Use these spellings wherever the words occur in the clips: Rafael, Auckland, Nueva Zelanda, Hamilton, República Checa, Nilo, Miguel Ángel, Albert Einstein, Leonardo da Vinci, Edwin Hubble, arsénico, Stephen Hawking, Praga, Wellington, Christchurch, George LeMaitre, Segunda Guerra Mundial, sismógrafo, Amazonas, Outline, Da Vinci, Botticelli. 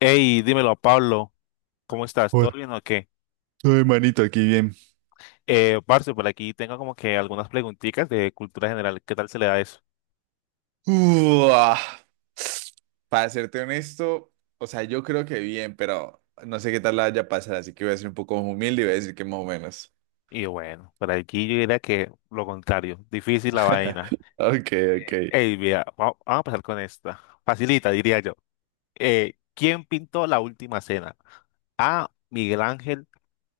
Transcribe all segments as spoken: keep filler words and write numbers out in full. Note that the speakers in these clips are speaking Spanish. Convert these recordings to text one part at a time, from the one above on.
Hey, dímelo, Pablo, ¿cómo estás? ¿Todo Joder, bien o qué? ay, manito, aquí bien. Eh, parce, por aquí tengo como que algunas preguntitas de cultura general. ¿Qué tal se le da eso? Uah. Para serte honesto, o sea, yo creo que bien, pero no sé qué tal la vaya a pasar, así que voy a ser un poco humilde y voy a decir que más o menos. Y bueno, por aquí yo diría que lo contrario, difícil la vaina. Ok, ok. Hey, mira, va- vamos a empezar con esta. Facilita, diría yo. Eh, ¿quién pintó la última cena? A. Miguel Ángel.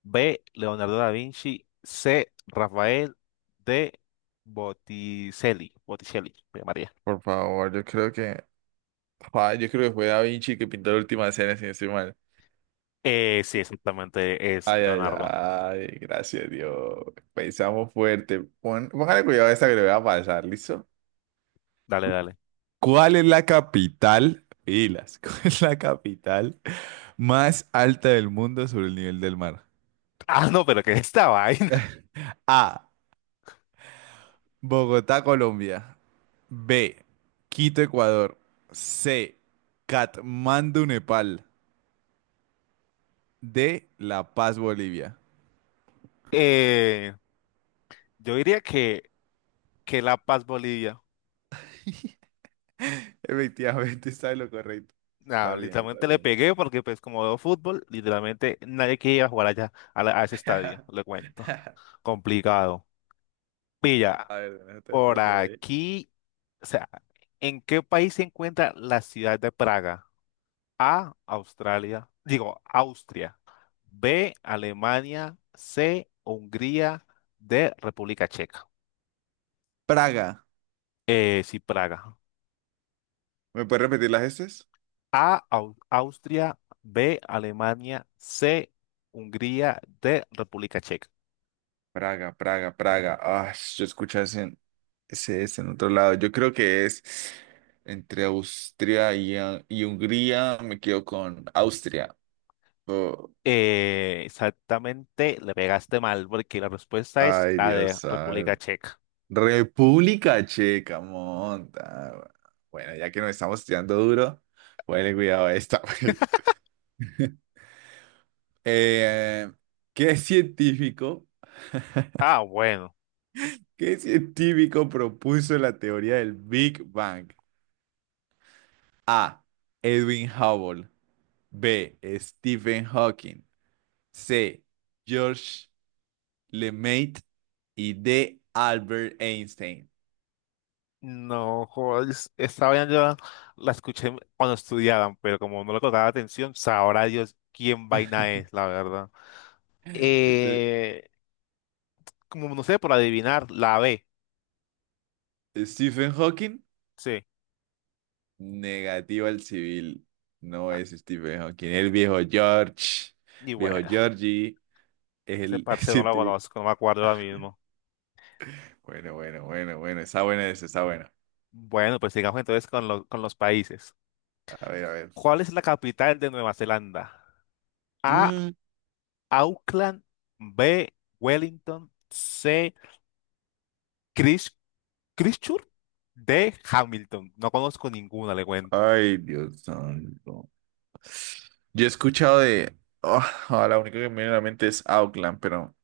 B. Leonardo da Vinci. C. Rafael. D. Botticelli. Botticelli, María. Por favor, yo creo que. Ah, yo creo que fue Da Vinci que pintó la última cena, si no estoy mal. Eh, sí, exactamente, es Ay, ay, Leonardo. ay, gracias Dios. Pensamos fuerte. Pon, póngale cuidado a esta que le voy a pasar, ¿listo? Dale, dale. ¿Cuál es la capital? Pilas, ¿cuál es la capital más alta del mundo sobre el nivel del mar? Ah, no, pero que esta vaina. A. Bogotá, Colombia. B. Quito, Ecuador. C. Katmandú, Nepal. D. La Paz, Bolivia. Eh, yo diría que, que La Paz Bolivia. Efectivamente, está en lo correcto. Nah, Está bien, está literalmente le bien. pegué porque pues como veo fútbol, literalmente nadie quería jugar allá a, la- a ese estadio, le cuento. Complicado. Pilla, A ver, déjate de por pronto por ahí. aquí, o sea, ¿en qué país se encuentra la ciudad de Praga? A, Australia, digo, Austria. B, Alemania. C, Hungría. D, República Checa. Praga. Eh, sí, Praga. ¿Me puedes repetir las estas? A, Au- Austria, B, Alemania, C, Hungría, D, República Checa. Praga, Praga, Praga. Ah, yo escuché ese, ese, ese en otro lado. Yo creo que es entre Austria y, ah, y Hungría. Me quedo con Austria. Oh, Eh, exactamente, le pegaste mal porque la respuesta es ay, la Dios de República santo. Checa. República Checa, monta. Bueno, ya que nos estamos tirando duro, ponle cuidado a esta. Eh, ¿qué científico, Ah, bueno. qué científico propuso la teoría del Big Bang? A. Edwin Hubble. B. Stephen Hawking. C. George LeMaitre. Y D. Albert Einstein. No, joder, es- esta vaina yo la escuché cuando estudiaban, pero como no le colocaba atención, sabrá Dios quién vaina es, la verdad. Este, Eh, Como no sé, por adivinar, la B. Stephen Hawking. Sí. Negativo al civil. No Ah, es Stephen Hawking. El viejo George. y Viejo bueno, Georgie es ese el parce no la científico. conozco, no me acuerdo ahora mismo. Bueno, bueno, bueno, bueno. Está bueno ese, está bueno. Bueno, pues sigamos entonces con, lo- con los países. A ver, a ver. ¿Cuál es la capital de Nueva Zelanda? A. Mm, Auckland. B. Wellington. C. Christ- Christchurch. D. Hamilton. No conozco ninguna, le cuento. Ay, Dios santo. Yo he escuchado de. Oh, ah, la única que me viene a la mente es Auckland, pero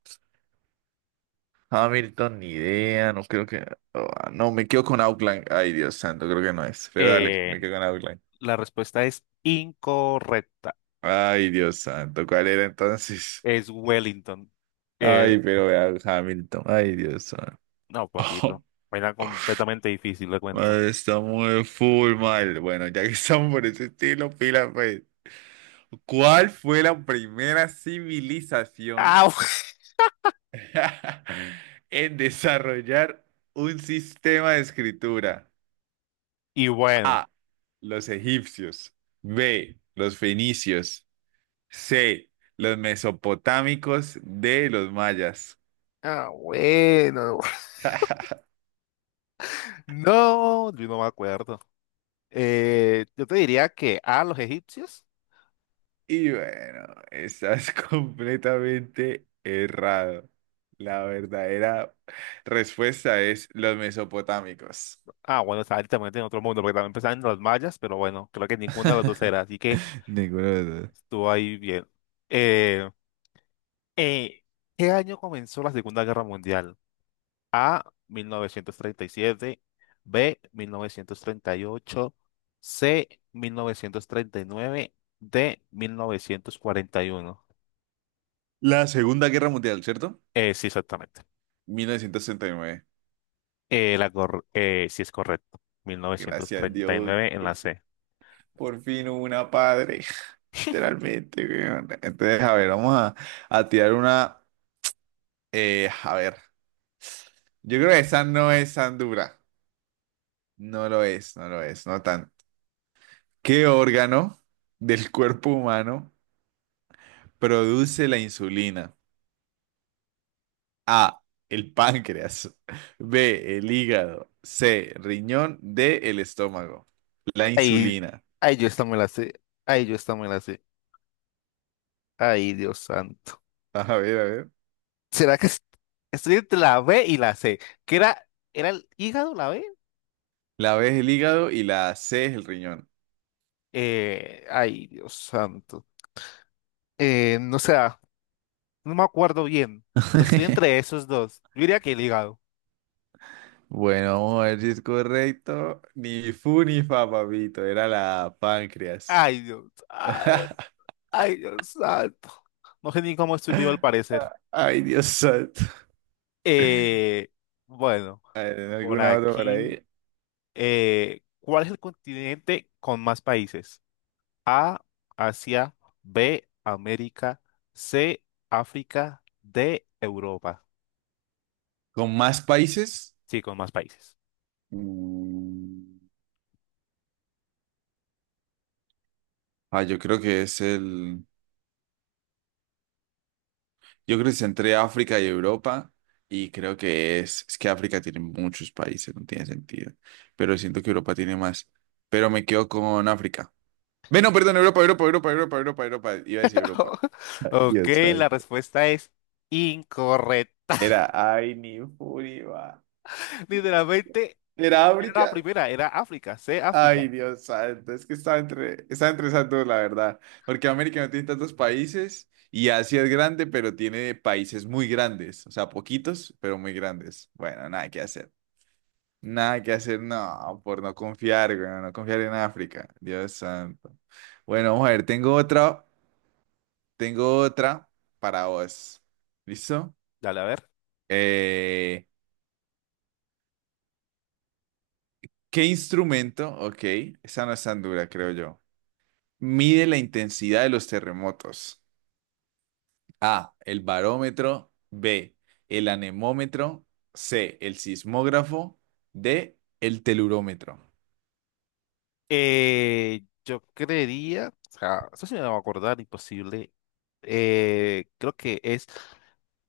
Hamilton, ni idea, no creo que... Ah, no, me quedo con Outline. Ay, Dios santo, creo que no es. Pero dale, me Eh, quedo con Outline. la respuesta es incorrecta. Ay, Dios santo, ¿cuál era entonces? Es Wellington. Eh, Ay, pero vea, Hamilton. Ay, Dios santo. no, papito. Era completamente difícil, le cuento. Madre, estamos de full mal. Bueno, ya que estamos por ese estilo, pila, pues. ¿Cuál fue la primera civilización ¡Au! en desarrollar un sistema de escritura? Y bueno. A. Los egipcios. B. Los fenicios. C. Los mesopotámicos. D. Los mayas. Ah, bueno. No, yo no me acuerdo. Eh, yo te diría que a los egipcios. Y bueno, estás completamente errado. La verdadera respuesta es los mesopotámicos. Ah, bueno, está también en otro mundo, porque también pensaban en los mayas, pero bueno, creo que ninguna de las dos era, así que Ninguno de los dos. estuvo ahí bien. Eh, eh, ¿Qué año comenzó la Segunda Guerra Mundial? A, mil novecientos treinta y siete. B, mil novecientos treinta y ocho. C, mil novecientos treinta y nueve. D, mil novecientos cuarenta y uno. La Segunda Guerra Mundial, ¿cierto? Eh, sí, exactamente. mil novecientos treinta y nueve. Eh, la cor- eh, sí, es correcto. mil novecientos Gracias a treinta y Dios, nueve en la por fin C. por fin hubo una padre. Literalmente, weón. Entonces, a ver, vamos a, a tirar una. Eh, a ver, yo creo que esa no es tan dura. No lo es, no lo es, no tan. ¿Qué órgano del cuerpo humano produce la insulina? A, el páncreas. B, el hígado. C, riñón. D, el estómago. La Ay, insulina. ay, yo esta me la sé. Ay, yo esta me la sé. Ay, Dios santo. A ver, a ver. ¿Será que es- ¿Estoy entre la B y la C? ¿Qué era? ¿Era el hígado la B? La B es el hígado y la C es el riñón. Eh, ay, Dios santo. Eh, no sé, ah, no me acuerdo bien, pero estoy entre esos dos. Yo diría que el hígado. Bueno, vamos a ver si es correcto. Ni fu ni fa, papito. Era la páncreas. Ay, Dios. Ay, ay, Dios santo. No sé ni cómo estoy vivo al parecer. Ay, Dios santo. Eh, bueno, A ver, ¿en por alguna otra por aquí. ahí? Eh, ¿cuál es el continente con más países? A, Asia. B, América. C, África. D, Europa. ¿Con más países? Sí, con más países. Mm. Ah, yo creo que es el... Yo creo que es entre África y Europa. Y creo que es... Es que África tiene muchos países, no tiene sentido. Pero siento que Europa tiene más. Pero me quedo con África. Bueno, perdón, Europa, Europa, Europa, Europa, Europa, Europa. Iba a decir Europa. Ay, Ok, Dios la santo. respuesta es incorrecta. Era, ay, ni furia. Literalmente ¿Era era la África? primera, era África, C, África. Ay, Dios santo, es que está entre, está entre esas dos, la verdad. Porque América no tiene tantos países y Asia es grande, pero tiene países muy grandes. O sea, poquitos, pero muy grandes. Bueno, nada que hacer. Nada que hacer, no, por no confiar, güey, no confiar en África. Dios santo. Bueno, vamos a ver, tengo otra, tengo otra para vos. ¿Listo? Dale, a ver. Eh, ¿qué instrumento? Ok, esa no es tan dura, creo yo. Mide la intensidad de los terremotos. A, el barómetro. B, el anemómetro. C, el sismógrafo. D, el telurómetro. Eh, yo creería, o sea, eso sí me va a acordar, imposible. Eh, creo que es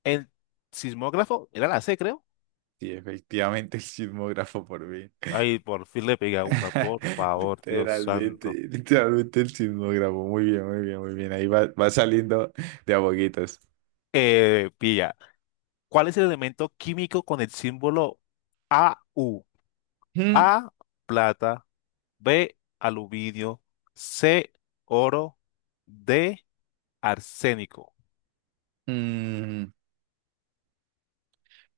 el sismógrafo, era la C, creo. Sí, efectivamente el sismógrafo por mí. Ay, por fin le pega una, por favor, Dios Literalmente, santo. literalmente el sismógrafo. Muy bien, muy bien, muy bien. Ahí va, va saliendo de a poquitos. Eh, pilla. ¿Cuál es el elemento químico con el símbolo A U? Mm, A, plata. B, aluminio. C, oro. D, arsénico. mm,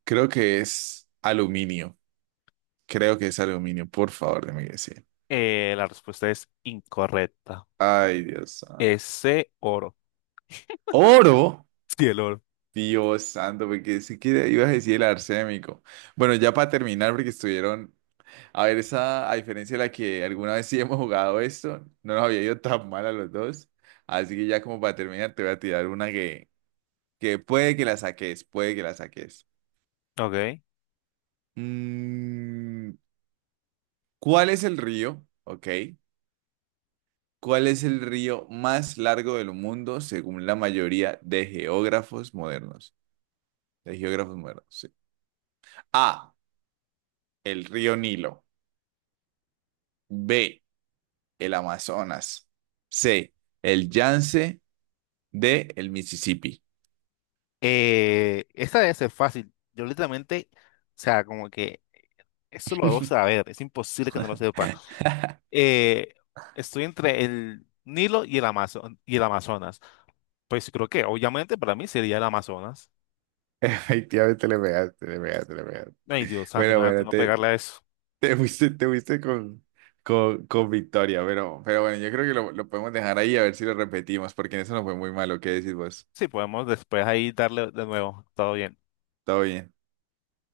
creo que es aluminio. Creo que es aluminio. Por favor, déjame decir. Eh, la respuesta es incorrecta. Ay, Dios santo. Es C, oro. Oro. Sí, el oro. Dios santo, porque si que ibas a decir el arsénico. Bueno, ya para terminar, porque estuvieron. A ver, esa, a diferencia de la que alguna vez sí hemos jugado esto, no nos había ido tan mal a los dos. Así que ya como para terminar, te voy a tirar una que, que puede que la saques, puede que la saques. Ok. Mm, ¿cuál es el río? Ok. ¿Cuál es el río más largo del mundo según la mayoría de geógrafos modernos? De geógrafos modernos, sí. A. El río Nilo. B. El Amazonas. C, el Yance. D, el Mississippi. Eh, esta debe ser fácil. Yo literalmente, o sea, como que eso lo debo saber. Es imposible que no lo sepa. eh, Estoy entre el Nilo y el Amazo- y el Amazonas. Pues creo que obviamente para mí sería el Amazonas. Efectivamente le pegaste, le pegaste, le pegaste. Ay, Dios santo, Bueno, imagínate bueno, no te, pegarle a eso. te fuiste, te fuiste con, con, con victoria, pero, pero bueno, yo creo que lo, lo podemos dejar ahí a ver si lo repetimos, porque en eso no fue muy malo. ¿Qué decís vos? Sí, podemos después ahí darle de nuevo. Todo bien. Todo bien.